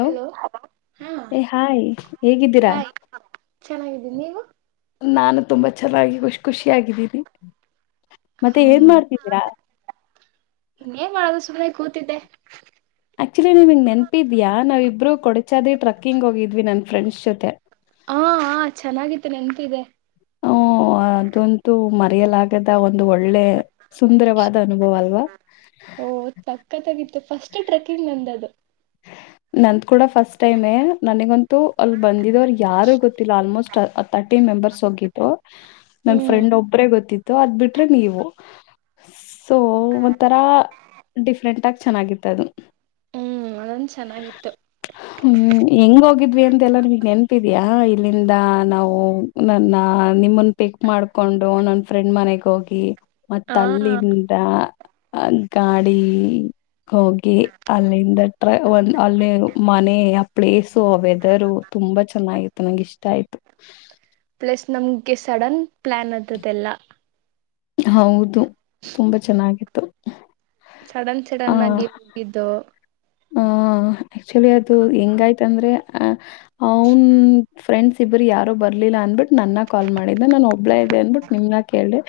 Hello hello ಹಾ ಏ hi ಹೇಗಿದ್ದೀರಾ ಹಾಯ್ ಕ್ ಚೆನ್ನಾಗಿದ್ದೀನಿ ನೀವು. ನಾನು ತುಂಬಾ ಚಲೋ ಆಗಿ ಖುಷ್ ಖುಷಿ ಆಗಿದ್ದೀನಿ ಮತ್ತೆ ಏನ್ ಹ್ಮ್ ಮಾಡ್ತಿದ್ದೀರ. ಇನ್ನೇನ್ ಮಾಡದು ಸುಮ್ಮನೆ ಕೂತಿದ್ದೆ. ಆಕ್ಚುಲಿ ನೀನಿಗ್ ನೆನಪಿದೀಯಾ ನಾವ್ ಇಬ್ರು ಕೊಡಚಾದ್ರಿ ಟ್ರಕ್ಕಿಂಗ್ ಹೋಗಿದ್ವಿ ನನ್ ಫ್ರೆಂಡ್ಸ್ ಜೊತೆ. ಆ ಆ ಚೆನ್ನಾಗಿತ್ತು ನೆನ್ಪಿದೆ. ಹ್ಮ್ ಅದಂತೂ ಮರೆಯಲಾಗ್ ದ ಒಂದು ಒಳ್ಳೆ ಸುಂದರವಾದ ಅನುಭವ ಅಲ್ವ. ಓಹ್ ತಕ್ಕತಾಗಿತ್ತು ಫಸ್ಟ್ ಟ್ರೆಕ್ಕಿಂಗ್ ನಮ್ದದು. ನಂದ್ ಕೂಡ ಫಸ್ಟ್ ಟೈಮೆ ನನಗಂತೂ ಅಲ್ಲಿ ಬಂದಿದವರು ಯಾರು ಗೊತ್ತಿಲ್ಲ ಆಲ್ಮೋಸ್ ತರ್ಟೀನ್ ಮೆಂಬರ್ಸ್ ಹೋಗಿದ್ದು ನನ್ ಫ್ರೆಂಡ್ ಒಬ್ರೇ ಗೊತ್ತಿತ್ತು ಅದ್ ಬಿಟ್ರೆ ನೀವು. ಸೊ ಒಂಥರ ಡಿಫ್ರೆಂಟ್ ಆಗ್ ಚೆನ್ನಾಗಿತ್ತದು. ಹ್ಮ್ ಅದೊಂದು ಚೆನ್ನಾಗಿತ್ತು ಹ ಹ್ಮ್ ಹೆಂಗ್ ಹೋಗಿದ್ವಿ ಅಂತೆಲ್ಲ ನಿಮಗ್ ನೆನ್ಪಿದಿಯಾ ಇಲ್ಲಿಂದ ನಾವು ನನ್ನ ನಿಮ್ಮನ್ ಪಿಕ್ ಮಾಡ್ಕೊಂಡು ನನ್ ಫ್ರೆಂಡ್ ಮನೆಗ್ ಹೋಗಿ ಮತ್ ಹಾ ಅಲ್ಲಿನ್ ಆ ಅಲ್ ಗಾಡಿಗ್ ಹೋಗಿ ಅಲ್ಲಿಂದ ಟ್ರ ಒನ್ ಅಲ್ಲಿ ಮನೆ ಆ ಪ್ಲೇಸು ಆ ವೆದರು ತುಂಬಾ ಚೆನ್ನಾಗಿತ್ತು ನಂಗ್ ಇಷ್ಟ ಆಯ್ತು ಪ್ಲಸ್ ನಮ್ಗೆ ಸಡನ್ ಪ್ಲಾನ್ ಅದ್ರುದೆಲ್ಲ. ಹೌದು ತುಂಬಾ ಚೆನ್ನಾಗಿತ್ತು ಅಹ್ ಸಡನ್ ಸಡನ್ ಆಗಿ ಹೋಗಿದ್ದು. ಹ ಆಕ್ಚುಲಿ ಅದು ಹೆಂಗಾಯ್ತಂದ್ರೆ ಆ ಅವನ್ ಫ್ರೆಂಡ್ಸ್ ಇಬ್ಬರು ಯಾರೋ ಬರ್ಲಿಲ್ಲ ಅಂದ್ಬಿಟ್ಟು ನನ್ನ ಕಾಲ್ ಮಾಡಿದ್ದ ನಾನು ಒಬ್ಬಳೇ ಇದ್ದೆ ಅಂದ್ಬಿಟ್ಟ ನಿಮ್ನ ಕೇಳಿ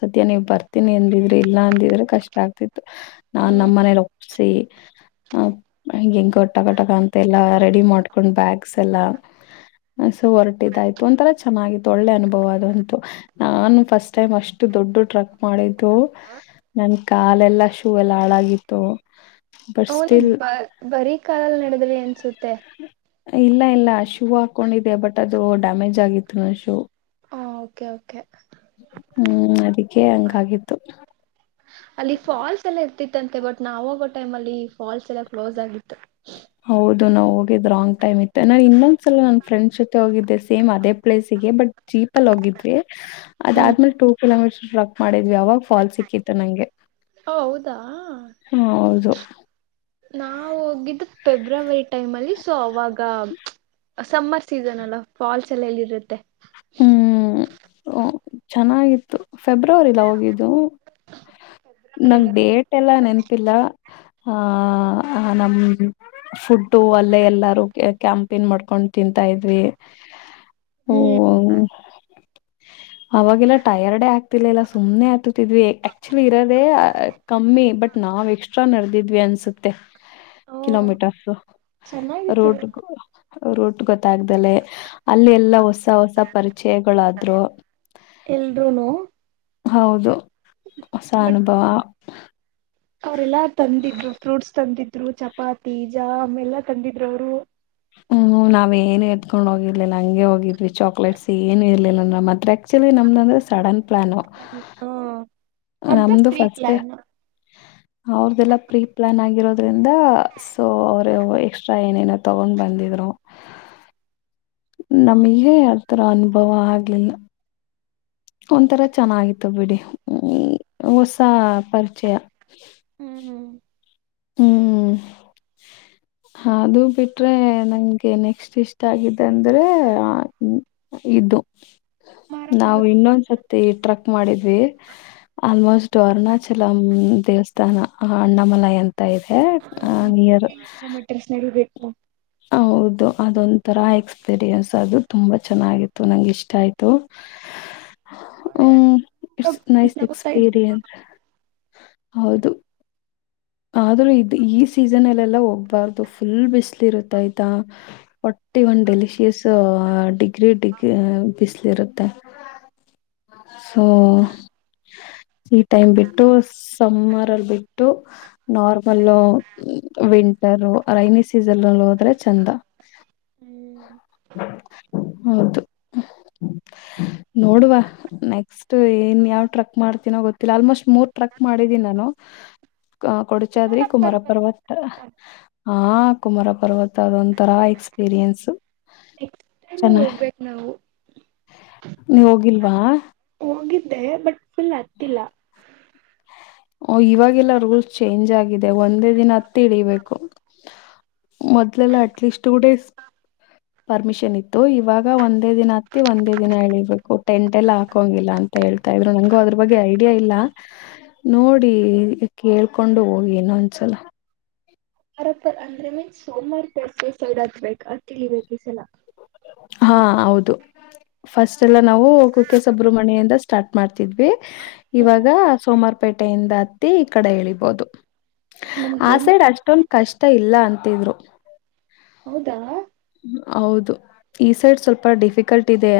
ಸದ್ಯ ನೀವ್ ಬರ್ತೀನಿ ಅಂದಿದ್ರಿ ಇಲ್ಲ ಅಂದಿದ್ರೆ ಕಷ್ಟ ಆಗ್ತಿತ್ತು. ನಾನ್ ನಮ್ಮ ಮನೇಲಿ ಒಪ್ಸಿ ಹಿಂಗ ಹೆಂಗ ಕಟ ಕಟಕ ಅಂತೆಲ್ಲಾ ರೆಡಿ ಮಾಡ್ಕೊಂಡ್ ಬ್ಯಾಗ್ಸ್ ಎಲ್ಲಾ ಸು ಹೊರಟಿದಾಯ್ತು ಒಂತರ ಚೆನ್ನಾಗಿತ್ತು ಒಳ್ಳೆ ಅನುಭವ ಅದಂತು. ನಾನು ಫಸ್ಟ್ ಟೈಮ್ ಅಷ್ಟು ದೊಡ್ಡು ಟ್ರಕ್ ಮಾಡಿದ್ದು. ನನ್ ಕಾಲೆಲ್ಲಾ ಶೂ ಎಲ್ಲ ಹಾಳಾಗಿತ್ತು ಬಸ್. ಅವನಿ ಬ ಬರೀ ಕಾಲಲ್ ನಡೆದ್ರ ಅನ್ಸುತ್ತೆ. ಇಲ್ಲ ಇಲ್ಲ ಶೂ ಹಾಕೊಂಡಿದ್ದೆ ಬಟ್ ಅದು ಡ್ಯಾಮೇಜ್ ಆಗಿತ್ತು ಅದ ಶೂ. ಹ ಓಕೆ ಓಕೆ. ಹ್ಮ್ ಅದಕ್ಕೆ ಹಂಗಾಗಿತ್ತು. ಅಲ್ಲಿ ಫಾಲ್ಸ್ ಎಲ್ಲಾ ಇರ್ತಿತ್ತಂತೆ ಬಟ್ ನಾವ ಹೋಗೋ ಟೈಮ್ ಅಲ್ಲಿ ಫಾಲ್ಸ್ ಎಲ್ಲ ಕ್ಲೋಸ್ ಆಗಿತ್ತು. ಹೌದು ನಾವು ಹೋಗಿದ್ ರಾಂಗ್ ಟೈಮ್ ಇತ್ತು ನಾನು ಇನ್ನೊಂದ್ಸಲ ನನ್ನ ಫ್ರೆಂಡ್ಸ್ ಜೊತೆ ಹೋಗಿದ್ದೆ ಸೇಮ್ ಅದೇ ಪ್ಲೇಸಿಗೆ ಬಟ್. ಜೀಪಲ್ಲಿ ಹೋಗಿದ್ವಿ. ಹ್ಮ್ ಅದಾದ್ಮೇಲೆ ಟೂ ಕಿಲೋಮೀಟರ್ ಟವಾಕ್ ಮಾಡಿದ್ವಿ ಆವಾಗ ಫಾಲ್ ಸಿಕ್ಕಿತ್ತು ನಂಗೆ. ಓ ಹೌದಾ. ಹೌದು. ನಾ ಹೋಗಿದ್ದ ಫೆಬ್ರವರಿ ಟೈಮ್ ಅಲ್ಲಿ ಸೊ ಅವಾಗ. ಸಮ್ಮರ್ ಸೀಸನ್ ಅಲ್ಲ ಫಾಲ್ಸ್ ಎಲ್ಲಿ ಇರುತ್ತೆ. ಹ್ಮ್ ಚೆನ್ನಾಗಿತ್ತು ಫೆಬ್ರವರಿಲ ಹೋಗಿದ್ದು. ನಂಗ ಡೇಟ್. ಡೇಟ್ ಎಲ್ಲಾ ನೆನಪಿಲ್ಲ ಆಹ ನಮ. ಫುಡ್ಡು ಅಲ್ಲೇ ಎಲ್ಲಾರು ಕ್ಯಾಂಪೇನ್ ಮಾಡ್ಕೊಂಡ್ ತಿಂತಾ ಇದ್ವಿ. ಓ. ಹ್ಮ್ ಅವಾಗೆಲ್ಲಾ ಟೈರ್ಡೇ ಆಗ್ತಿಲ್ಲ ಇಲ್ಲ ಸುಮ್ಮನೆ ಆತತಿದ್ವಿ ಆಕ್ಚುಲಿ ಇರೋದೆೇ. ಕಮ್ಮಿ ಬಟ್ ನಾವ್ ಎಕ್ಸ್ಟ್ರಾ ನಡೆದಿದ್ವಿ ಅನ್ಸುತ್ತೆ ಕಿಲೋಮೀಟರು. ಚೆನ್ನಾಗಿತ್ತು ರೋಡ್ ರೋಡ್ ಗೊತ್ತಾಗ್ದಲೆ ಅಲ್ಲಿ ಎಲ್ಲ ಹೊಸ ಹೊಸ. ಪರಿಚಯಗಳಾದ್ರರು. ಎಲ್ರೂನು. ಹೌದು ಹೊಸ ಅನುಭವ. ಅವ್ರೆಲ್ಲ ತಂದಿದ್ರು. ಫ್ರೂಟ್ಸ್ ತಂದಿದ್ರು ಚಪಾತಿ ಜಾಮ್ ಆಮೆಲ್ಲ ತಂದಿದ್ರು ಅವರು. ಹ್ಮ್ ನಾವ್ ಏನು ಎತ್ಕೊಂಡ್ ಹೋಗಿರ್ಲಿಲ್ಲ ಹಂಗೆ ಹೋಗಿದ್ವಿ ಚಾಕ್ಲೇಟ್ಸ್ ಏನು ಇರ್ಲಿಲ್ಲ ಅಂದ್ರ ಮಾತ್ರ. ಆಕ್ಚುಲಿ ನಮ್ದಂದು ಸಡನ್ ಪ್ಲಾನು. ಹ ಅದ ನಮ್ದು ಪ್ರೀ ಫಸ್ಟ್ ಪ್ಲಾನ್. ಅವ್ರ್ದೆಲ್ಲ ಪ್ರೀ ಪ್ಲಾನ್ ಆಗಿರೋದ್ರಿಂದ. ಸೊ ಅವರು ಎಕ್ಸ್ಟ್ರಾ ಏನೇನೋ ತಗೊಂಡ್ ಬಂದಿದ್ರು. ನಮಗೆ ಯಾವ ತರ ಅನುಭವ ಆಗ್ಲಿಲ್ಲ. ಒಂಥರ ಚೆನ್ನಾಗಿತ್ತು ಬಿಡಿ ಹೊಸ ಪರಿಚಯ. ಹ್ಮ್. ಹ ಅದು ಬಿಟ್ರೆ ನಂಗೆ ನೆಕ್ಸ್ಟ್ ಇಷ್ಟ ಆಗಿದ ಅಂದ್ರೆ. ಇದು ಮಾರ ನಾವು ಪರ್ವತ ಇನ್ನೊಂದ್ಸತಿ ಟ್ರಕ್ ಮಾಡಿದ್ವಿ. ಆಲ್ಮೋಸ್ಟ್ ಅರುಣಾಚಲಂ ದೇವಸ್ಥಾನ ಅಣ್ಣಾಮಲೈ ಅಂತ. ಆತಾ ಇದೆ ಆ ನೀಯರ್. [unintelligible] ಬೇಕು. ಹೌದು ಅದೊಂತರ ಎಕ್ಸ್. ಎಕ್ಸ್ಪೀರಿಯನ್ಸ್ ಅದು ತುಂಬಾ ಚೆನ್ನಾಗಿತ್ತು ನಂಗ ಇಷ್ಟ ಆಯ್ತು. ಹ್ಮ ಇಟ್ಸ್ ನೈಸ್ ನಗ್ತಾ ಇತ್ತು ಎಕ್ಸ್ಪೀರಿಯನ್ಸ್ ಹೌದು. ಆದ್ರೂ ಇದ ಈ ಸೀಸನ್ಲ್ಲೆಲ್ಲಾ ಹೋಗ್ಬಾರ್ದು ಫುಲ್ ಬಿಸ್ಲ ಇರುತ್ತ ಆಯ್ತಾ. ಫೋರ್ಟಿಒನ್ ಒಂದು ಡೆಲಿಶಿಯಸ್ ಡಿಗ್ರಿ ಡಿಗ್ರ ಬಿಸಿಲ ಇರುತ್ತೆ. ಸೊ. ಈ ಟೈಮ್ ಬಿಟ್ಟು ಸಮರಲ್ ಬಿಟ್ಟು ನಾರ್ಮಲ್ ವಿಂಟರು ರೈನಿ ಸೀಸನ್ಲ ಹೋದ್ರೆ ಚೆಂದಾ ಹ್ಮ್ ಹೌದು ನೋಡ್ ವ ನೆಕ್ಸ್ಟ್ ಅ ಇನ್ ಯಾವ್ ಟ್ರಕ್ ಮಾಡ್ತೀನೋ ಗೊತ್ತಿಲ್ಲ ಆಲ್ಮೋಸ್ಟ್ ಮೂರ್ ಟ್ರಕ್ ಮಾಡಿದೀನಿ ನಾನು ಅ ಕೊಡಚಾದ್ರಿ ಕುಮಾರ ಪರ್ವತ ಹ ಕುಮಾರ ಪರ್ವತ ಅದೊಂಂತರಾ ಎಕ್ಸ್ಪೀರಿಯೆನ್ಸ್ ನೆಕ್ಸ್ಟ್ ಟೈಮು ಚೆನ್ನ ಹೋಗ್ಬೇಕ್ ನಾವು ನೀವ ಹೋಗಿಲ್ವಾ ಹೋಗಿದ್ದೆ ಬಟ್ ಫುಲ್ ಹತ್ತಿಲ್ಲಾ ಓ ಇವಾಗೆಲ್ಲಾ ರೂಲ್ಸ್ ಚೇಂಜ್ ಆಗಿದೆ ಒಂದೇ ದಿನ ಹತ್ತ ಇಳೀಬೇಕು ಮೊದಲೆಲ್ಲ ಅಟ್ಲೀಸ್ಟ್ ಟು ಡೇಸ್ ಪರ್ಮಿಷನ್ ಇತ್ತು ಇವಾಗ ಒಂದೇ ದಿನ ಹತ್ತಿ ಒಂದೇ ದಿನ ಹೇಳಿಬೇಕು ಟೆಂಟ್ ಎಲ್ಲ ಹಾಕಂಗಿಲ್ಲ ಅಂತ ಹೇಳ್ತಾ ಇದ್ರು ನಂಗು ಅದ್ರ ಬಗ್ಗೆ ಐಡಿಯಾ ಇಲ್ಲಾ ನೋಡಿ ಕೇಳ್ಕೊಂಡು ಹೋಗಿ ಇನೋಂದ ಸಲಾ ರ್ ಅಂದ್ರೆ ಮಿನ್ಸ ಸೋಮವಾರ ಪರ್ಸ್ ಸೈಡ್ ಹತ್ಬೇಕು ಅ ಕಲಿ ಬ ಈ ಸಲ ಹಾ ಹೌದು ಫಸ್ಟ್ ಎಲ್ಲಾ ನಾವು ಕುಕ್ಕೆ ಸುಬ್ರಮಣ್ಯಿಂದ ಸ್ಟಾರ್ಟ್ ಮಾಡ್ತಿದ್ವಿ ಇವಾಗ ಸೋಮಾರಪೇಟೆಯಿಂದ ಹತ್ತಿ ಈ ಕಡೆ ಇಳಿಬಹುದು ಬಟ್ ನಮ್ಗೇನ್ ಆಸೈಡ್ ಅಷ್ಟೊಂದು ಕಷ್ಟ ಇಲ್ಲ ಅಂತಿದ್ರು ಹೌದಾ ಹೌದು ಈ ಸೈಡ್ ಸ್ವಲ್ಪ ಡಿಫಿಕಲ್ಟ್ ಇದೆ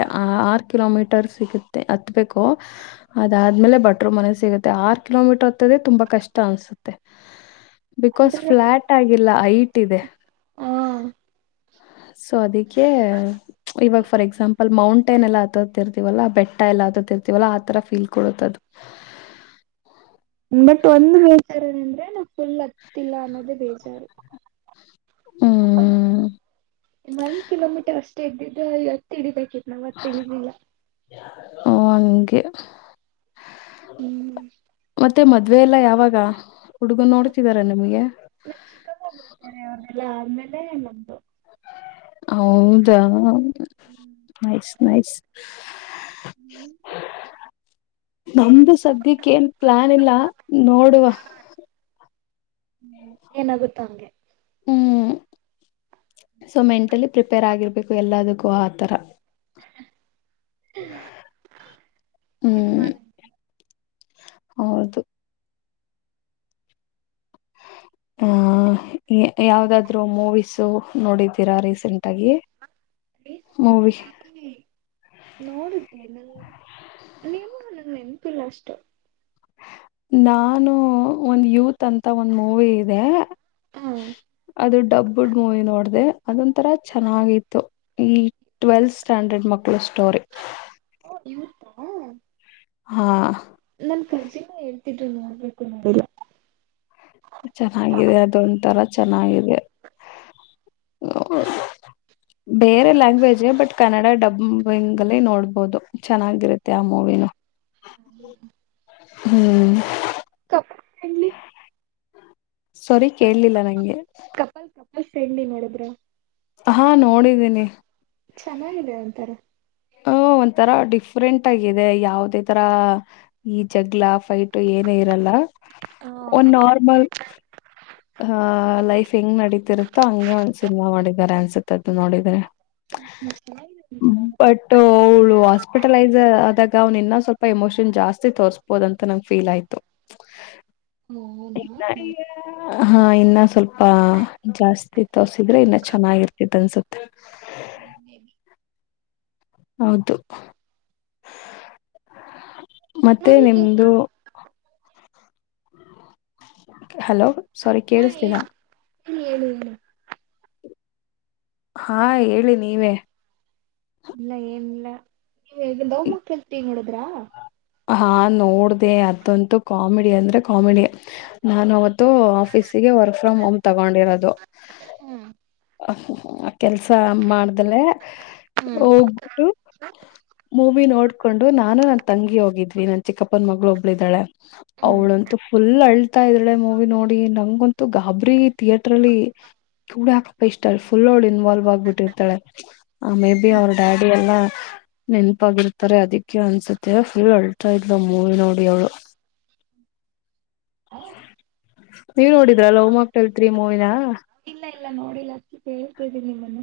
ಆರ್ ಕಿಲೋಮೀಟರ್ ಸಿಗುತ್ತೆ ಹತ್ಬೇಕು ಅದಾದ್ಮೇಲೆ ಬಟ್ರ ಮನೆ ಸಿಗುತ್ತೆ ಆರು ಕಿಲೋಮೀಟರ್ ಹತ್ತದ ತುಂಬಾ ಕಷ್ಟಾ ಅನ್ಸುತ್ತೆ ಬಿಕಾಸ್ ಅಂದ್ರೆ ಫ್ಲಾಟ್ ಆಗಿಲ್ಲ ಹೈಟ್ ಇದೆ ಹಾ ಸೊ ಅದಕ್ಕೆ ಇವಾಗ ಫಾರ್ ಎಕ್ಸಾಂಪಲ್ ಮೌಂಟೈನ್ ಎಲ್ಲ ಆ ಹತ್ತತಿರ್ತವಲ್ಲ ವಲ್ಲಾ ಬೆಟ್ಟ ಎಲ್ಲಾ ಹತರ್ತಿವಲ್ಲ ಆ ತರ ಫೀಲ್ ಕೊಡತದು ಬಟ್ ಒಂದ ಬೇಜಾರ ಅಂದ್ರೆ ನಾ ಫುಲ್ ಹತ್ತಿಲ್ಲ ಅನ್ನೋದೇ ಬೇಜಾರು ಹ್ಮ್ ಇನ್ನೊಂದು ಕಿಲೋಮೀಟರ್ ಅಷ್ಟೇ ಇದ್ದಿದ್ದು ಎತ್ತ ಹಿಡಿಬೇಕಿತ್ತು ನಾ ಮತ್ ಇಳಿಲ್ಲಿಲ್ಲಾ ಹ ಅಂಗೆ ಹ್ಮ್ ಮತ್ತೆ ಮದವೆ ಎಲ್ಲಾ ಯಾವಾಗ ಹುಡುಗನ್ ನೋಡ್ತಿದಾರ ನಿಮ್ಗೆ. ನ ಚಿಕ್ಕಮ್ಮ ಒಬ್ಬರು ಇದ್ದಾರೆ ಅವರನ್ನೆಲ್ಲ ಆದಮೇಲೆ ನಂದು ಹೌದಾ. ಹ್ಮ್. Nice nice. ಹ್ಮ್. ನಮ್ದು ಸದ್ಯಕ್ಕೆ ಏನ್ ಪ್ಲಾನ್ ಇಲ್ಲ ನೋಡುವ. ಹ್ಮ್ ಏನಾಗುತ್ತೋ ಹಂಗೆ. ಹ್ಮ್ ಸೊ ಮೆಂಟಲಿ ಪ್ರಿಪೇರ್ ಆಗಿರ್ಬೇಕು ಎಲ್ಲದಕ್ಕೂ ಆತರಾ ಹ್ಮ್ ಮಾಡ ಹೌದು ಆಹ ಮಾಡಂಗಿಲ್ಲ ಯಾವದಾದ್ರು ಮೂವೀಸು ನೋಡಿದ್ದೀರಾ ರೀಸೆಂಟ್ ಆಗಿ ಮೂವಿ ನೋಡಿದೆ ನನ್ ನಿಮ್ಮ ನನ್ ನೆನಪಿಲ್ಲ ಅಷ್ಟು ನಾನು ಒಂದ್ ಯೂತ್ ಅಂತ ಒಂದ್ ಮೂವಿ ಇದೆ ಹ ಅದು ಡಬ್ಬುಡ್ ಮೂವಿ ನೋಡ್ದ ಅದೊಂಂತರ ಚೆನ್ನಾಗಿತ್ತು ಈ ಟ್ವೆಲ್ತ್ ಸ್ಟ್ಯಾಂಡರ್ಡ್ ಮಕ್ಕಳ ಸ್ಟೋರಿ ಯುವತ ಹಾ ಹಾ ನನ್ ಕರ್ಜಿನಾ ಹೇಳ್ತಿದ್ರಿ ನೋಡ್ಬೇಕು ನೋಡಿಲ್ಲ ಚೆನ್ನಾಗಿದೆ ಅದೊಂ ತರ ಚೆನ್ನಾಗಿದೆ ಬೇರೆ ಲ್ಯಾಂಗ್ವೇಜ್ ಬಟ್ ಕನ್ನಡ ಡಬ್ಬಿಂಗ್ ಅಲ್ಲಿ ನೋಡ್ಬೋುದು ಚೆನ್ನಾಗಿರುತ್ತೆ ಆ ಮೂವಿನು ಹೂ ಹೂ ಕಪ್ಪಿ ಸೋರಿ ಕೇೇಳಲಿಲ್ಲ ನಂಗೆ ಕಪಲ್ ಕ ಹ ಸಣ್ಣಿ ನೋಡಿದ್ರ ಹಾ ನೋಡಿದ್ದೀನಿ ಚೆನ್ನಾಗಿದೆ ಒಂತಾರೆ ಹ ಒಂಥರಾ ಡಿಫ್ರೆಂಟ್ ಆಗಿದೆ ಯಾವುದೇ ತರ ಈ ಜಗ್ಲಾ ಫೈಟ್ ಏನ ಇರಲ್ಲ ಹಾ ಒಂದ ನಾರ್ಮಲ್ ಆಹ ಲೈಫ್ ಹೆಂಗ್ ನಡೀತಿರುತ್ತೋ ಹಂಗೆ ಒಂದ್ ಸಿನಿಮಾ ಮಾಡಿದ್ದಾರೆ ಅನ್ಸುತ್ತದು ನೋಡಿದ್ರೆ ಹ ಟೋಲ್ ಹಾಸ್ಪಿಟಲೈಸ್ ಆದಾಗ ಅವ್ನ್ ಇನ್ನ ಸ್ವಲ್ಪ ಎಮೋಷನ್ ಜಾಸ್ತಿ ತೋರ್ಬೋದ ಅಂತ ನಂಗ ಫೀಲ್ ಆಯ್ತು [inaudible] [inaudible] ಹೂ ನಾ ಹೂ ಹಾ ಇನ್ನ ಸ್ವಲ್ಪ ಜಾಸ್ತಿ ತೋಸಿದ್ರೆ ಇನ್ನ ಚೆನ್ನಾಗಿರುತ್ತಿತ್ತು ಅನ್ಸುತ್ತೆ ಹೂ ಹೌದು ಮತ್ತೆ ಇನ್ನೊಂದು ನಿಮ್ದು ಹಲೋ ಸಾರಿ ಕೇಳಿಸ್ಲೀಲಾ ಹೇಳು ಹೇಳು ಹಾ ಹೇಳಿ ನೀವೇ ಇಲ್ಲ ಏನಿಲ್ಲ ಏ ಲವ್ ಮ್ಯಾಕ್ಟೈಲ್ ತ್ರಿ ನೋಡುದ್ರಾ ಹಾ ನೋಡ್ದ ಅದಂತೂ ಕಾಮಿಡಿ ಅಂದ್ರೆ ಕಾಮಿಡಿ ನಾನು ಅವತ್ ಆಫೀಸಗೆ ವರ್ಕ್ ಫ್ರಮ್ ಹೋಮ್ ತಗೊಂಡಿರೋದು ಹ್ಮ್ ಕೆಲ್ಸ ಮಾಡ್ದಲೆ ಹ್ಮ್ ಹೋಗ್ಬಿಟ್ಟು ಮೂವಿ ನೋಡ್ಕೊಂಡು ನಾನು ನನ್ ತಂಗಿ ಹೋಗಿದ್ವಿ ನನ್ ಚಿಕ್ಕಪ್ಪನ ಮಗಳು ಒಬ್ಳಿದಾಳೆ ಹ್ಮ್ ಅವಳಂತೂ ಫುಲ್ ಅಳ್ತಾ ಇದ್ರಳೆ ಮೂವಿ ನೋಡಿ ನಂಗಂತೂ ಗಾಬರಿ ಥಿಯೇಟ್ರಲ್ಲಿ ಕೂಡ ಹಾಕ್ ಇಷ್ಟ ಅಲ್ ಫುಲ್ ಅವಳ ಇನ್ಲ್ವ ಆಗ್ಬಿಟ್ಟಿರ್ತಳ ಆ ಮೇ ಬಿ ಅವ್ರ ಹ್ಮ್ ಡ್ಯಾಡಿ ಎಲ್ಲಾ ನೆನಪಾಗಿರ್ತಾರೆ ಅದಿಕ್ಕೆ ಅನ್ಸುತ್ತೆ ಅಳ್ತಾ ಇದ್ವ ಮೂವಿ ನೋಡಿ ಅವಳು ಹ [unintelligible] ನೀವ್ ನೋಡಿದ್ರ ಲವ್ ಮಾಕ್ಟೇಲ್ ತ್ರಿ ಮೂವಿನ ಇಲ್ಲ ಇಲ್ಲ ನೋಡಿಲ್ಲಷ್ಟಿ ಕೇಳ್ತಿದೀನಿ ನಿಮ್ಮನ್ನು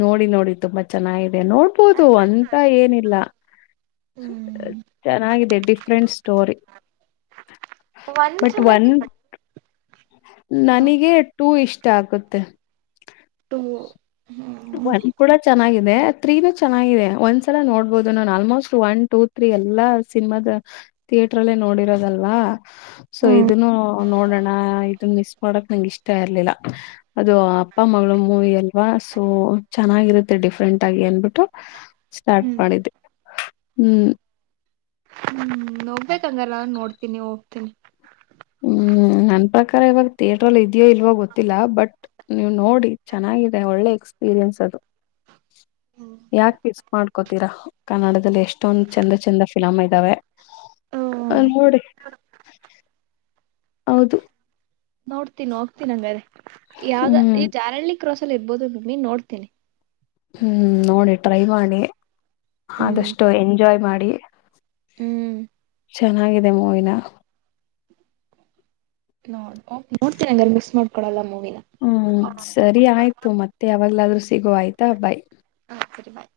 ನೋಡಿ ನೋಡಿ ತುಂಬಾ ಚೆನ್ನಾಗಿದೆ ನೋಡ್ಬೋದು ಅಂತ ಏನಿಲ್ಲ ಹ್ಮ್ ಚೆನ್ನಾಗಿದೆ ಡಿಫ್ರೆಂಟ್ ಸ್ಟೋರಿ. ಒಂದ್ ಬಟ್ ಒನ್ ಚೆನ್ನಾಗಿತ್ತು. ನನಗೆ ಟೂ ಇಷ್ಟ ಆಗುತ್ತೆ. ಟೂ. ಒನ್ ಕೂಡ ಚೆನ್ನಾಗಿದೆ ತ್ರೀನು ಚೆನ್ನಾಗಿದೆ ಒಂದ್ಸಲ ನೋಡ್ಬಹುದು ನಾನು ಆಲ್ಮೋಸ್ಟ್ ಒನ್ ಟು. ತ್ರೀ ಎಲ್ಲಾ ಸಿನಿಮಾದ ಥಿಯೇಟ್ರಲ್ಲೇ ನೋಡಿರೋದಲ್ವಾ. ಸೊ ಹ್ಮ್ ಇದನ್ನು ನೋಡೋಣ ಇದನ್ ಮಿಸ್ ಮಾಡಕ್ ನಂಗ ಇಷ್ಟ ಇರ್ಲಿಲ್ಲ. ಅದು ಅಪ್ಪ ಮಗಳು ಮೂವಿ ಅಲ್ವಾ ಸೊ ಚೆನ್ನಾಗಿರುತ್ತೆ ಡಿಫ್ರೆಂಟ್ ಆಗಿ ಅನ್ಬಿಟ್ಟು. ಸ್ಟಾರ್ಟ್ ಮಾಡಿದ್ದೆ ಹ್ಮ್. ಹ್ಮ್ ನೋಗ್ಬೇಕಂದಲ್ಲ ನ ನೋಡ್ತನಿ ಹೋಗ್ತೀನಿ. ಹ್ಮ್ ನನ್ ಪ್ರಕಾರ ಇವಾಗ ಥಿಯೇಟ್ರಲ್ ಇದ್ಯೋ ಇಲ್ಲವೋ ಗೊತ್ತಿಲ್ಲ ಬಟ್. ನೀವು ನೋಡಿ ಚೆನ್ನಾಗಿದೆ ಒಳ್ಳೆ ಎಕ್ಸ್ಪೀರಿಯನ್ಸ್ ಅದು. ಯಾಕ ಮಿಸ್ ಮಾಡ್ಕೋತೀರಾ. ಕನ್ನಡದಲ್ಲಿ ಎಷ್ಟೊಂದ್ ಚಂದ ಚಂದ ಫಿಲಮ ಇದಾವೆ ಅವ್ನ ನೋಡಿ. ಹೌದು. ನೋಡ್ತೀನಿ ಹೋಗ್ತೀನಿ ನಂಗ ಅದೇ ಯಾವ್ದ ಹ್ಮ್ ಈ ಜಾರಹಳ್ಳಿ ಕ್ರಾಸ್ ಅಲ್ಲಿ ಇರ್ಬೋದು ಮೇಬಿ ನೋಡ್ತೀನಿ. ಹ್ಮ್ ನೋಡಿ ಟ್ರೈ ಮಾಡಿ ಹ್ಮ್ ಆದಷ್ಟು ಎಂಜಾಯ್ ಮಾಡಿ. ಹ್ಮ್. ಚೆನ್ನಾಗಿದೆ ಮೋವಿನ. ನೋಡಕೊ ನೋಡ್ತೀನ ಹಂಗರೆ ಮಿಕ್ಸ್ ಮಾಡ್ಕೊಡಲ್ಲ ಮೂವಿನ. ಹ್ಮ್ ಸರಿ ಆಯ್ತು ಮತ್ತೆ ಯಾವಾಗ್ಲಾದ್ರೂ ಸಿಗೋವ ಆಯ್ತಾ ಬಾಯ್. ಹಾ ಸರಿ ಬಾಯ್.